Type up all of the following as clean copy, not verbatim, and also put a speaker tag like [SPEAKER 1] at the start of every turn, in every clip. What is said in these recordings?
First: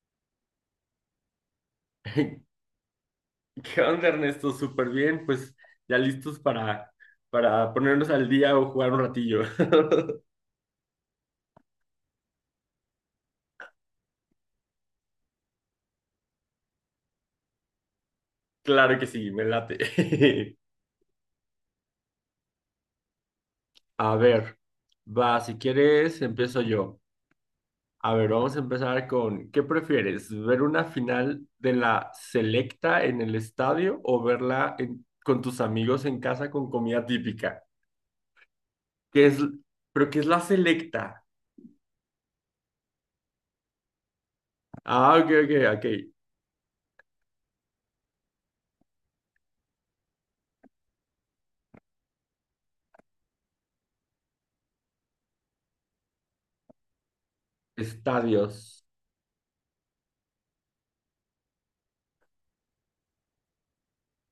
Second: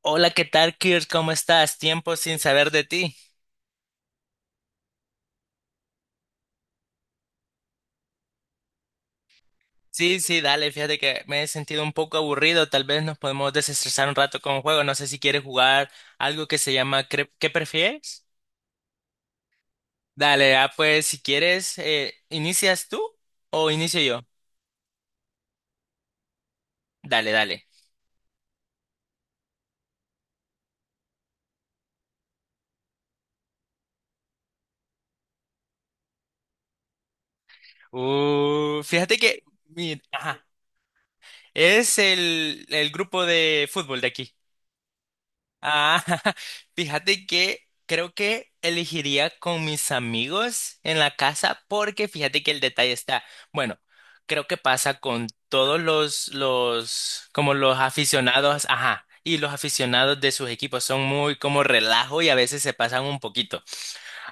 [SPEAKER 1] Hola, ¿qué tal, Kirk? ¿Cómo estás? Tiempo sin
[SPEAKER 2] ¿Qué
[SPEAKER 1] saber de ti.
[SPEAKER 2] onda, Ernesto? Súper bien, pues ya listos para ponernos al día o jugar un ratillo.
[SPEAKER 1] Sí, sí, dale, fíjate que me he sentido un poco aburrido. Tal vez nos podemos desestresar un rato con un juego. No sé si quieres jugar algo que se llama ¿Qué prefieres?
[SPEAKER 2] Claro que sí, me late.
[SPEAKER 1] Dale, pues si quieres, ¿inicias tú o inicio
[SPEAKER 2] A
[SPEAKER 1] yo?
[SPEAKER 2] ver, va, si quieres, empiezo yo.
[SPEAKER 1] Dale, dale.
[SPEAKER 2] A ver, vamos a empezar con, ¿qué prefieres? ¿Ver una final de la Selecta en el estadio o verla con tus amigos en casa con comida típica?
[SPEAKER 1] Fíjate
[SPEAKER 2] ¿Qué es,
[SPEAKER 1] que,
[SPEAKER 2] ¿pero qué es la
[SPEAKER 1] ajá,
[SPEAKER 2] Selecta?
[SPEAKER 1] es el grupo de fútbol de aquí.
[SPEAKER 2] Ah, ok, ok, ok.
[SPEAKER 1] Ah, fíjate que creo que elegiría con mis amigos en la casa porque fíjate que el detalle está, bueno, creo que pasa con todos como los aficionados,
[SPEAKER 2] Estadios.
[SPEAKER 1] ajá, y los aficionados de sus equipos son muy como relajo y a veces se pasan un poquito.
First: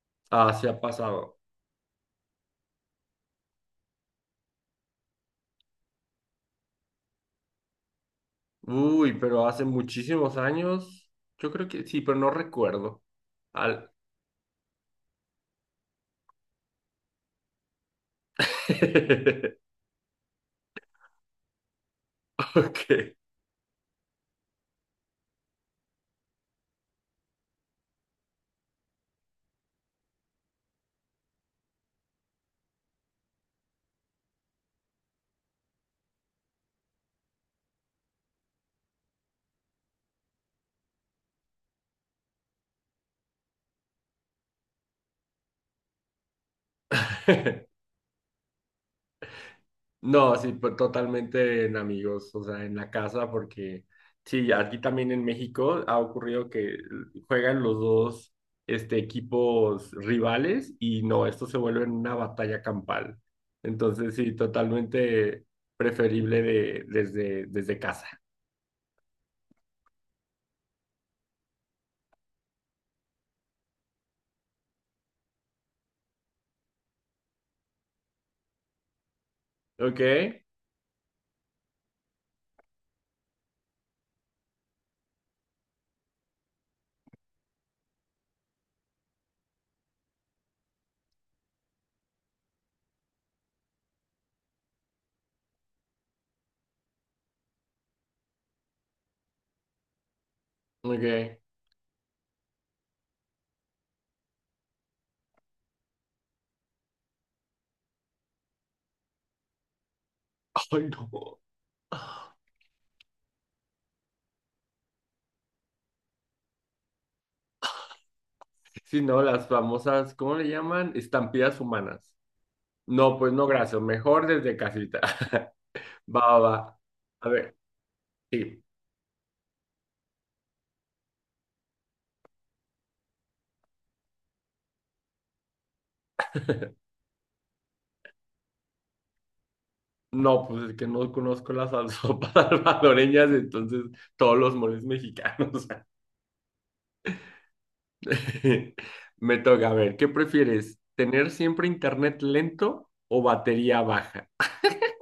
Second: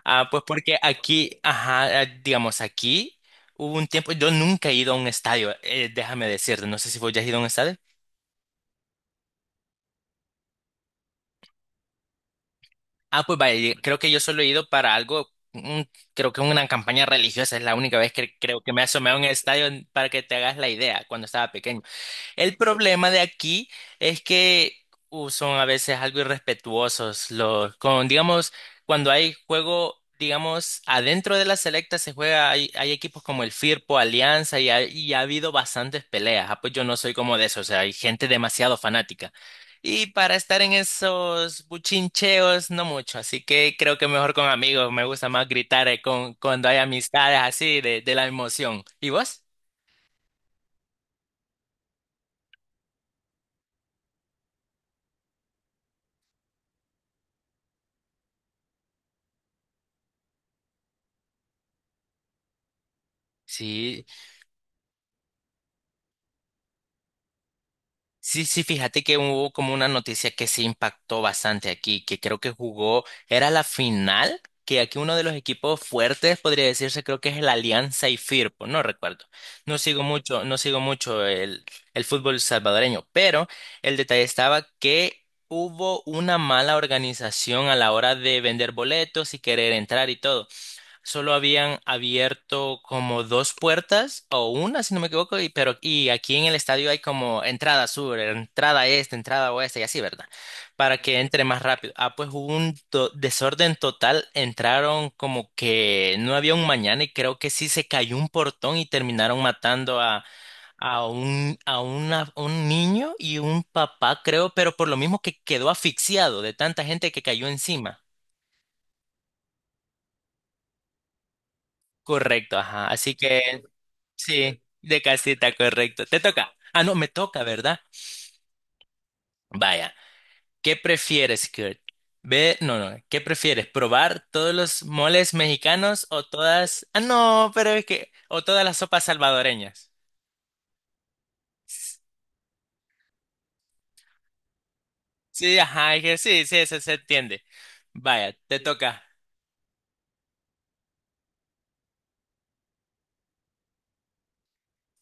[SPEAKER 1] Pues
[SPEAKER 2] Ah, se
[SPEAKER 1] porque
[SPEAKER 2] ha pasado.
[SPEAKER 1] aquí, ajá, digamos aquí hubo un tiempo, yo nunca he ido a un estadio, déjame decirte, no sé si vos ya has ido a un estadio.
[SPEAKER 2] Uy, pero hace muchísimos años. Yo creo que sí, pero no recuerdo.
[SPEAKER 1] Ah, pues vaya,
[SPEAKER 2] Al...
[SPEAKER 1] creo que yo solo he ido para algo, mm, creo que una campaña religiosa es la única vez que creo que me he asomado en el estadio para que te hagas la idea cuando estaba pequeño. El
[SPEAKER 2] Ok.
[SPEAKER 1] problema de aquí es que son a veces algo irrespetuosos los con digamos cuando hay juego, digamos adentro de la selecta se juega, hay equipos como el Firpo, Alianza, y ha habido bastantes peleas. Ah, pues yo no soy como de eso, o sea, hay gente demasiado fanática. Y para estar en esos buchincheos no mucho, así que creo que mejor con amigos, me gusta más gritar con cuando hay amistades así de la emoción. ¿Y vos?
[SPEAKER 2] No, sí, pues, totalmente en amigos, o sea, en la casa, porque sí, aquí también en México ha ocurrido que juegan los dos este, equipos rivales y no, esto se vuelve una batalla campal.
[SPEAKER 1] Sí,
[SPEAKER 2] Entonces, sí, totalmente preferible desde casa.
[SPEAKER 1] sí, sí, fíjate que hubo como una noticia que se impactó bastante aquí, que creo que jugó, era la final, que aquí uno de los equipos fuertes podría decirse, creo que es el Alianza y Firpo, no recuerdo.
[SPEAKER 2] Ok,
[SPEAKER 1] No sigo mucho el fútbol salvadoreño, pero el detalle estaba que hubo una mala organización a la hora de vender boletos y querer entrar y todo. Solo habían abierto como dos puertas o una, si no me equivoco, y, pero y aquí en el estadio hay como entrada sur, entrada este, entrada oeste y así, ¿verdad? Para que
[SPEAKER 2] ok.
[SPEAKER 1] entre más rápido. Ah, pues hubo un desorden total, entraron como que no había un mañana y creo que sí se cayó un portón y terminaron matando a,
[SPEAKER 2] Ay, no.
[SPEAKER 1] un niño y un papá, creo, pero por lo mismo que quedó asfixiado de tanta gente que cayó encima.
[SPEAKER 2] Sí, no, las famosas, ¿cómo le llaman? Estampillas humanas.
[SPEAKER 1] Correcto, ajá. Así
[SPEAKER 2] No, pues no,
[SPEAKER 1] que
[SPEAKER 2] gracias. Mejor desde
[SPEAKER 1] sí, de
[SPEAKER 2] casita.
[SPEAKER 1] casita, correcto. Te
[SPEAKER 2] Va, va,
[SPEAKER 1] toca.
[SPEAKER 2] va.
[SPEAKER 1] Ah, no, me
[SPEAKER 2] A
[SPEAKER 1] toca,
[SPEAKER 2] ver,
[SPEAKER 1] ¿verdad?
[SPEAKER 2] sí.
[SPEAKER 1] Vaya, ¿qué prefieres, Kurt? Ve, no, no, ¿qué prefieres? ¿Probar todos los moles mexicanos o todas... Ah, no, pero es que... o todas las sopas salvadoreñas?
[SPEAKER 2] No, pues es que no conozco las sopas salvadoreñas, entonces todos los moles
[SPEAKER 1] Sí,
[SPEAKER 2] mexicanos.
[SPEAKER 1] ajá, es que sí, sí, eso se entiende. Vaya, te toca.
[SPEAKER 2] Me toca, a ver, ¿qué prefieres? ¿Tener siempre internet lento o batería baja?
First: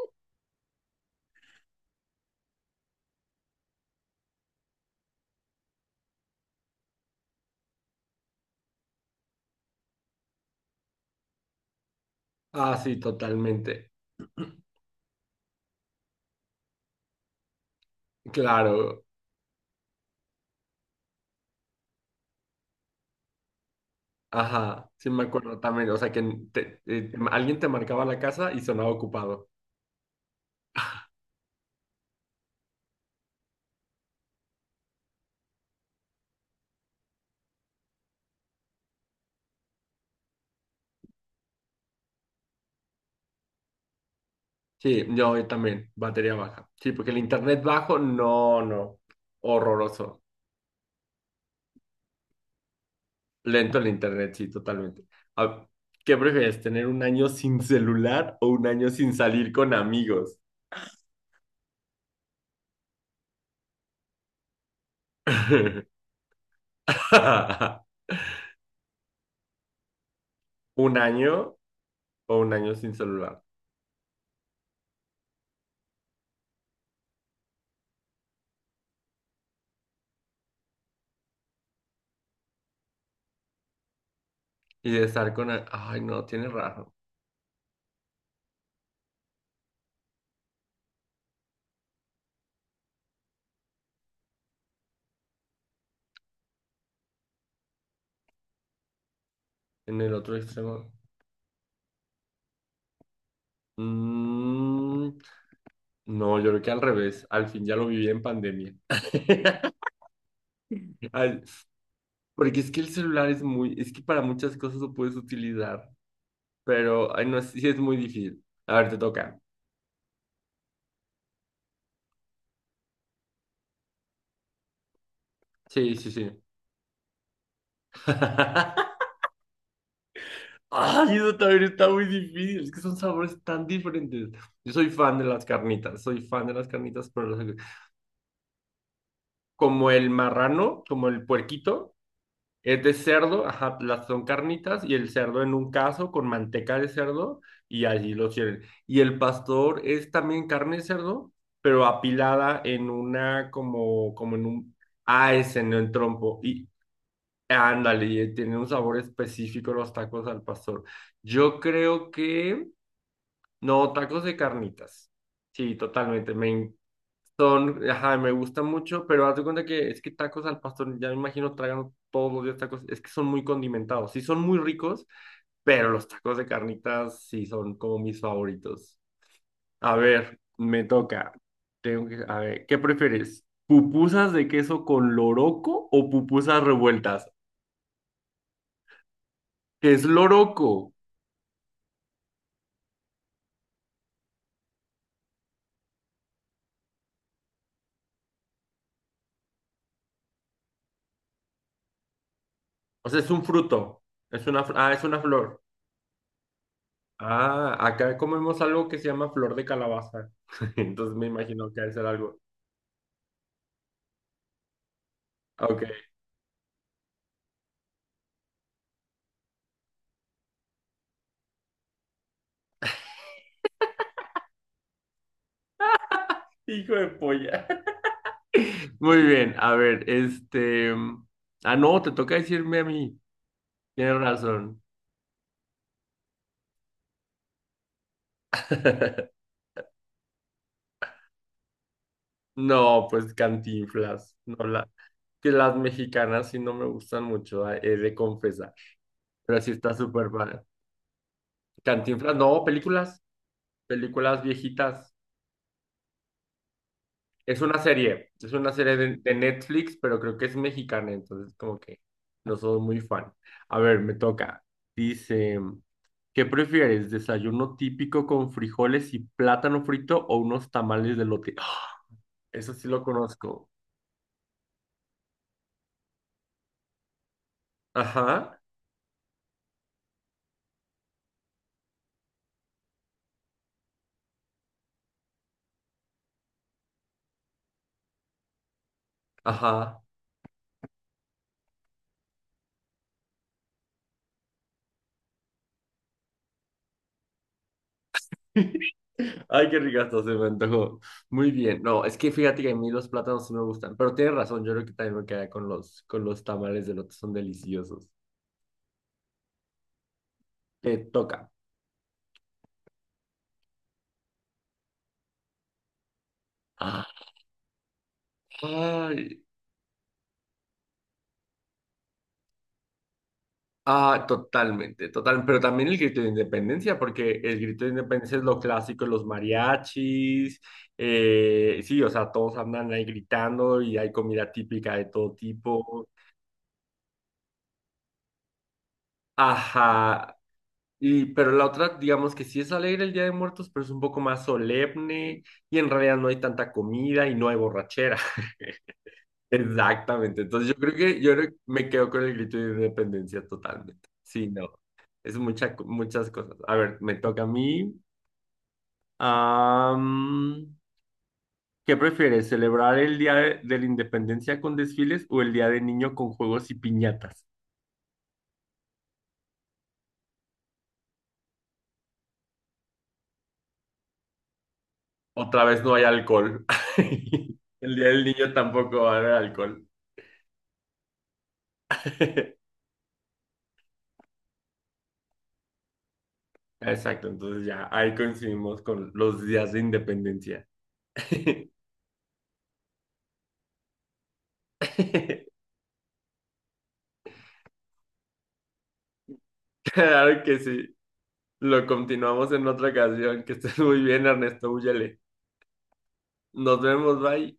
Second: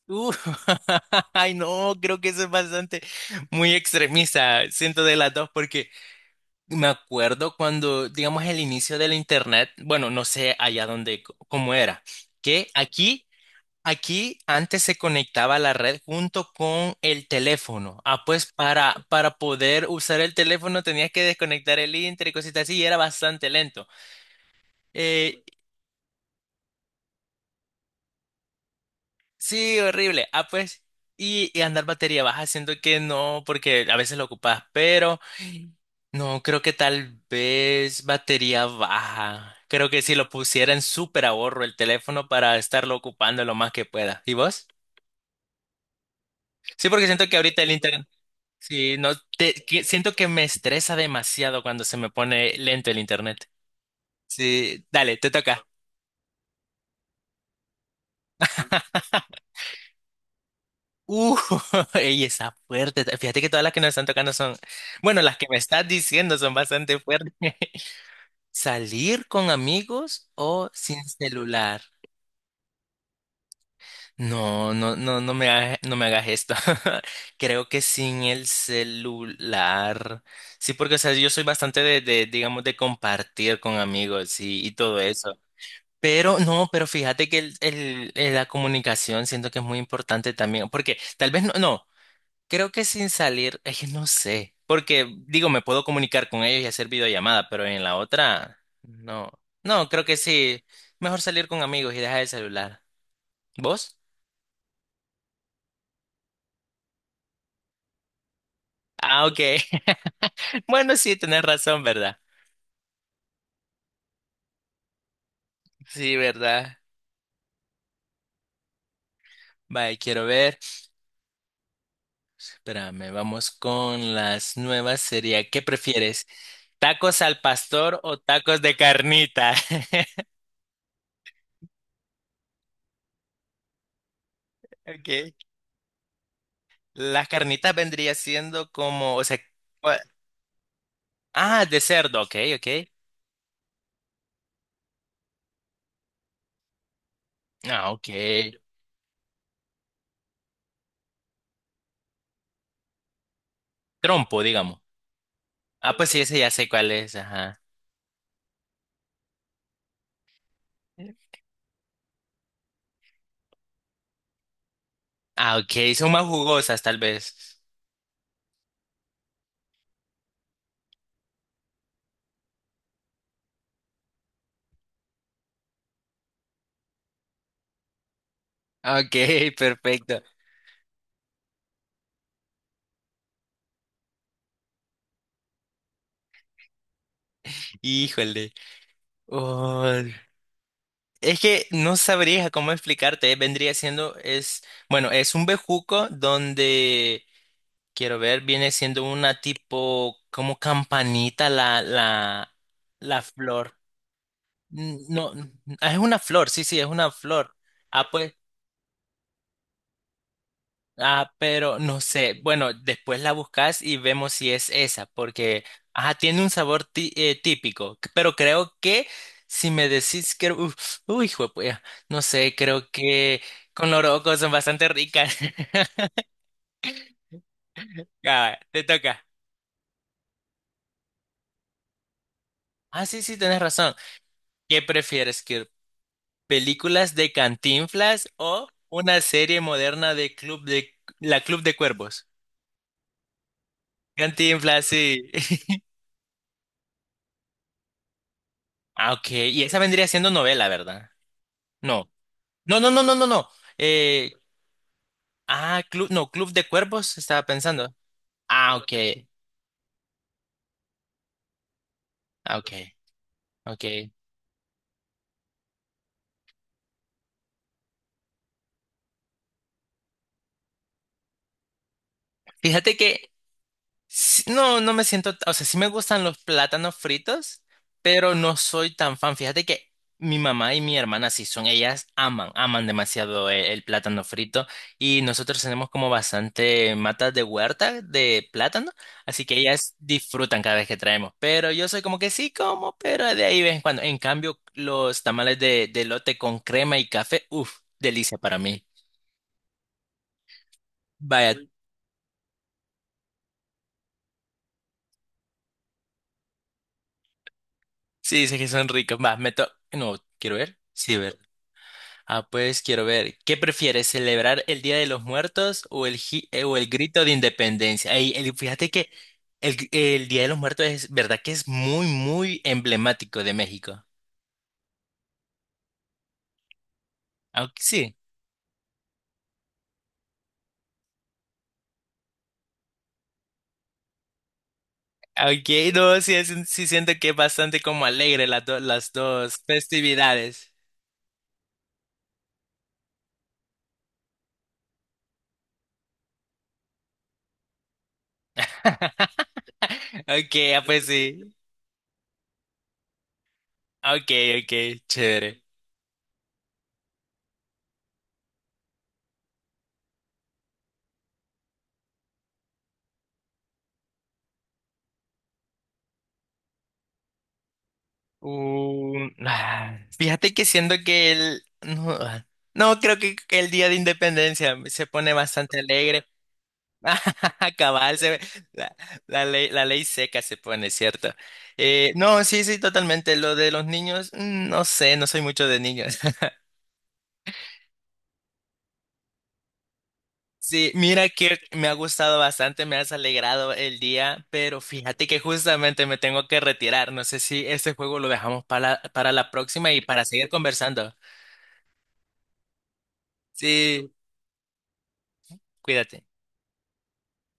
[SPEAKER 1] Uh, ay, no, creo que eso es bastante muy extremista. Siento de las dos porque me acuerdo cuando, digamos, el inicio del internet, bueno, no sé allá dónde, cómo era, que
[SPEAKER 2] Ah, sí,
[SPEAKER 1] aquí,
[SPEAKER 2] totalmente.
[SPEAKER 1] aquí antes se conectaba la red junto con el teléfono. Ah, pues
[SPEAKER 2] Claro.
[SPEAKER 1] para poder usar el teléfono tenías que desconectar el inter y cositas así, y era bastante lento.
[SPEAKER 2] Ajá, sí me
[SPEAKER 1] Eh,
[SPEAKER 2] acuerdo también. O sea, que alguien te marcaba la casa y sonaba ocupado.
[SPEAKER 1] sí, horrible. Ah, pues, y andar batería baja, siento que no, porque a veces lo ocupas, pero. No, creo que tal vez batería baja. Creo que si lo pusiera en súper ahorro el teléfono para estarlo ocupando lo más que pueda. ¿Y vos?
[SPEAKER 2] Sí, yo también, batería baja.
[SPEAKER 1] Sí,
[SPEAKER 2] Sí,
[SPEAKER 1] porque
[SPEAKER 2] porque el
[SPEAKER 1] siento que ahorita
[SPEAKER 2] internet
[SPEAKER 1] el
[SPEAKER 2] bajo,
[SPEAKER 1] internet...
[SPEAKER 2] no,
[SPEAKER 1] Sí,
[SPEAKER 2] no,
[SPEAKER 1] no, siento
[SPEAKER 2] horroroso.
[SPEAKER 1] que me estresa demasiado cuando se me pone lento el internet.
[SPEAKER 2] Lento el internet, sí,
[SPEAKER 1] Sí,
[SPEAKER 2] totalmente.
[SPEAKER 1] dale, te toca.
[SPEAKER 2] Ah, ¿qué prefieres, tener un año sin celular o un año sin salir con amigos?
[SPEAKER 1] Uh, ey, está fuerte. Fíjate que todas las que nos están tocando son, bueno, las que me estás diciendo son bastante fuertes. ¿Salir con amigos o
[SPEAKER 2] ¿Un
[SPEAKER 1] sin
[SPEAKER 2] año
[SPEAKER 1] celular?
[SPEAKER 2] o un año sin celular?
[SPEAKER 1] No, no, no, no me hagas esto. Creo que sin el celular. Sí, porque, o sea, yo soy bastante digamos, de compartir con amigos y
[SPEAKER 2] Y
[SPEAKER 1] todo
[SPEAKER 2] de estar
[SPEAKER 1] eso.
[SPEAKER 2] con... a- Ay, no,
[SPEAKER 1] Pero
[SPEAKER 2] tiene
[SPEAKER 1] no, pero
[SPEAKER 2] raro.
[SPEAKER 1] fíjate que la comunicación siento que es muy importante también, porque tal vez creo que sin salir, es que no sé, porque digo, me puedo comunicar con ellos y hacer videollamada, pero en la otra, no, no,
[SPEAKER 2] En
[SPEAKER 1] creo
[SPEAKER 2] el
[SPEAKER 1] que
[SPEAKER 2] otro
[SPEAKER 1] sí,
[SPEAKER 2] extremo.
[SPEAKER 1] mejor salir con amigos y dejar el celular. ¿Vos?
[SPEAKER 2] Mm, no, yo creo que al revés. Al fin ya lo viví en pandemia.
[SPEAKER 1] Ah, ok. Bueno, sí, tenés
[SPEAKER 2] Al-
[SPEAKER 1] razón, ¿verdad?
[SPEAKER 2] Porque es que el celular es muy, es que para muchas cosas lo puedes utilizar,
[SPEAKER 1] Sí, ¿verdad?
[SPEAKER 2] pero ay, no, es- sí es muy difícil. A ver, te toca.
[SPEAKER 1] Vaya, quiero ver. Espérame, vamos con las nuevas. Sería, ¿qué
[SPEAKER 2] Sí, sí,
[SPEAKER 1] prefieres?
[SPEAKER 2] sí.
[SPEAKER 1] ¿Tacos al pastor o tacos de carnita?
[SPEAKER 2] Ay, eso también está muy difícil, es que son sabores tan diferentes. Yo soy fan de
[SPEAKER 1] Okay.
[SPEAKER 2] las carnitas, soy fan de las carnitas,
[SPEAKER 1] Las
[SPEAKER 2] pero las-
[SPEAKER 1] carnitas vendría siendo como, o sea,
[SPEAKER 2] como
[SPEAKER 1] cua-
[SPEAKER 2] el marrano, como el
[SPEAKER 1] de
[SPEAKER 2] puerquito.
[SPEAKER 1] cerdo, ok, ok.
[SPEAKER 2] Es de cerdo, ajá, las son carnitas y el cerdo en un caso con manteca de cerdo y
[SPEAKER 1] Ah, ok.
[SPEAKER 2] allí lo tienen. Y el pastor es también carne de cerdo, pero apilada en una como, como
[SPEAKER 1] Trompo,
[SPEAKER 2] en un...
[SPEAKER 1] digamos.
[SPEAKER 2] Ah, ese no en
[SPEAKER 1] Ah, pues sí, ese
[SPEAKER 2] trompo.
[SPEAKER 1] ya
[SPEAKER 2] Y
[SPEAKER 1] sé cuál es, ajá.
[SPEAKER 2] ándale, y tiene un sabor específico los tacos al pastor. Yo creo que... No, tacos de carnitas.
[SPEAKER 1] Ah,
[SPEAKER 2] Sí,
[SPEAKER 1] ok, son más
[SPEAKER 2] totalmente. Me
[SPEAKER 1] jugosas tal vez.
[SPEAKER 2] son, ajá, me gustan mucho, pero haz de cuenta que es que tacos al pastor, ya me imagino tragan todos los días tacos, es que son muy condimentados, sí son muy ricos, pero los tacos de carnitas sí son como mis favoritos.
[SPEAKER 1] Ok,
[SPEAKER 2] A
[SPEAKER 1] perfecto.
[SPEAKER 2] ver, me toca. Tengo que, a ver, ¿qué prefieres? ¿Pupusas de queso con loroco o pupusas revueltas?
[SPEAKER 1] Híjole.
[SPEAKER 2] ¿Qué es
[SPEAKER 1] Oh.
[SPEAKER 2] loroco?
[SPEAKER 1] Es que no sabría cómo explicarte, vendría siendo, es, bueno, es un bejuco donde, quiero ver, viene siendo una tipo, como campanita
[SPEAKER 2] O sea,
[SPEAKER 1] la
[SPEAKER 2] es un
[SPEAKER 1] flor.
[SPEAKER 2] fruto, es una,
[SPEAKER 1] Mm,
[SPEAKER 2] es una
[SPEAKER 1] No, mm,
[SPEAKER 2] flor.
[SPEAKER 1] ah, Es una flor, sí, sí, es una flor.
[SPEAKER 2] Ah,
[SPEAKER 1] Ah,
[SPEAKER 2] acá
[SPEAKER 1] pues,
[SPEAKER 2] comemos algo que se llama flor de calabaza, entonces me
[SPEAKER 1] ah,
[SPEAKER 2] imagino
[SPEAKER 1] pero
[SPEAKER 2] que debe
[SPEAKER 1] no
[SPEAKER 2] ser algo.
[SPEAKER 1] sé. Bueno, después la buscas y vemos si es esa, porque,
[SPEAKER 2] Ok.
[SPEAKER 1] ajá, tiene un sabor típico, pero creo que si me decís que, uf, uy, hijo de puya, no sé, creo que con loroco son bastante ricas.
[SPEAKER 2] Hijo de polla.
[SPEAKER 1] Ya, te
[SPEAKER 2] Muy
[SPEAKER 1] toca.
[SPEAKER 2] bien, a ver, este... Ah, no, te toca decirme a
[SPEAKER 1] Ah,
[SPEAKER 2] mí.
[SPEAKER 1] sí, sí, tienes razón.
[SPEAKER 2] Tienes
[SPEAKER 1] ¿Qué
[SPEAKER 2] razón.
[SPEAKER 1] prefieres, que películas de Cantinflas o una serie moderna de Club de Cuervos?
[SPEAKER 2] No, pues Cantinflas. No
[SPEAKER 1] Cantinflas,
[SPEAKER 2] la...
[SPEAKER 1] sí.
[SPEAKER 2] Que las mexicanas sí no me gustan mucho, he de confesar.
[SPEAKER 1] Ah, ok.
[SPEAKER 2] Pero
[SPEAKER 1] Y
[SPEAKER 2] sí
[SPEAKER 1] esa
[SPEAKER 2] está
[SPEAKER 1] vendría siendo
[SPEAKER 2] súper padre.
[SPEAKER 1] novela, ¿verdad? No.
[SPEAKER 2] Cantinflas, no,
[SPEAKER 1] No, no, no, no,
[SPEAKER 2] películas.
[SPEAKER 1] no, no. Eh,
[SPEAKER 2] Películas viejitas.
[SPEAKER 1] Club de Cuervos, estaba
[SPEAKER 2] Es una
[SPEAKER 1] pensando.
[SPEAKER 2] serie. Es una
[SPEAKER 1] Ah, ok,
[SPEAKER 2] serie de Netflix, pero creo que es mexicana, entonces como que
[SPEAKER 1] ah,
[SPEAKER 2] no
[SPEAKER 1] ok,
[SPEAKER 2] soy muy fan. A
[SPEAKER 1] ok.
[SPEAKER 2] ver, me toca. Dice... ¿Qué prefieres? ¿Desayuno típico con frijoles y plátano frito o unos tamales de lote? ¡Ah! Eso sí
[SPEAKER 1] Fíjate
[SPEAKER 2] lo
[SPEAKER 1] que
[SPEAKER 2] conozco.
[SPEAKER 1] sí, no, no me siento, o sea, sí me gustan los plátanos fritos, pero no
[SPEAKER 2] Ajá,
[SPEAKER 1] soy tan fan. Fíjate que mi mamá y mi hermana sí son, ellas aman, aman demasiado el plátano frito y nosotros tenemos como bastante matas de huerta de plátano, así que ellas
[SPEAKER 2] ajá.
[SPEAKER 1] disfrutan cada vez que traemos, pero yo soy como que sí como, pero de ahí de vez en cuando. En cambio, los tamales de elote con crema y café, uff, delicia para mí.
[SPEAKER 2] Ay, qué ricazo se me antojó. Muy
[SPEAKER 1] Vaya,
[SPEAKER 2] bien. No, es que fíjate que a mí los plátanos sí me gustan, pero tienes razón, yo creo que también me quedaría con con los tamales de lote, son deliciosos.
[SPEAKER 1] sí, dice que son ricos. Va, me to... No, quiero ver.
[SPEAKER 2] Te
[SPEAKER 1] Sí, ver.
[SPEAKER 2] toca.
[SPEAKER 1] Ah, pues quiero ver, ¿qué prefieres, celebrar el Día de los Muertos o o el
[SPEAKER 2] Ah,
[SPEAKER 1] grito de independencia? Ey, fíjate que
[SPEAKER 2] ay,
[SPEAKER 1] el Día de los Muertos es verdad que es muy, muy emblemático de México.
[SPEAKER 2] ah, totalmente, total, pero también el grito de independencia, porque el
[SPEAKER 1] Aunque
[SPEAKER 2] grito de
[SPEAKER 1] sí,
[SPEAKER 2] independencia es lo clásico, los mariachis, sí, o sea, todos andan ahí gritando y hay comida típica de todo
[SPEAKER 1] aunque
[SPEAKER 2] tipo.
[SPEAKER 1] no, sí, es un- sí siento que es bastante como alegre las dos
[SPEAKER 2] Ajá,
[SPEAKER 1] festividades.
[SPEAKER 2] y pero la otra, digamos que sí es alegre el Día de Muertos, pero es un poco más solemne y en realidad no hay tanta comida y no hay borrachera. Exactamente,
[SPEAKER 1] Ok,
[SPEAKER 2] entonces yo
[SPEAKER 1] ah,
[SPEAKER 2] creo
[SPEAKER 1] pues
[SPEAKER 2] que yo creo
[SPEAKER 1] sí.
[SPEAKER 2] que me quedo con el grito de independencia totalmente.
[SPEAKER 1] Ok,
[SPEAKER 2] Sí, no,
[SPEAKER 1] ok,
[SPEAKER 2] es
[SPEAKER 1] chévere.
[SPEAKER 2] mucha, co- muchas cosas. A ver, me toca a mí. Am, ¿Qué prefieres? ¿Celebrar el Día de la Independencia con desfiles o el Día del Niño con juegos y piñatas?
[SPEAKER 1] Fíjate que siento que el... No, ah, no, creo que el día de independencia se pone
[SPEAKER 2] Otra
[SPEAKER 1] bastante
[SPEAKER 2] vez no hay
[SPEAKER 1] alegre.
[SPEAKER 2] alcohol. El día
[SPEAKER 1] Cabal,
[SPEAKER 2] del niño
[SPEAKER 1] la,
[SPEAKER 2] tampoco va a haber
[SPEAKER 1] la
[SPEAKER 2] alcohol.
[SPEAKER 1] ley seca se pone, ¿cierto? No, sí, sí, totalmente. Lo de los niños, mm, no sé, no soy mucho de niños.
[SPEAKER 2] Exacto, entonces ya ahí coincidimos con los días de independencia.
[SPEAKER 1] Sí, mira que me ha gustado bastante, me has alegrado el día, pero fíjate que justamente me tengo que retirar. No sé si este juego lo dejamos para la próxima y para
[SPEAKER 2] Claro
[SPEAKER 1] seguir
[SPEAKER 2] que sí.
[SPEAKER 1] conversando.
[SPEAKER 2] Lo continuamos en otra ocasión. Que estés muy
[SPEAKER 1] Sí,
[SPEAKER 2] bien, Ernesto. Úyale.
[SPEAKER 1] cuídate.
[SPEAKER 2] Nos vemos, bye.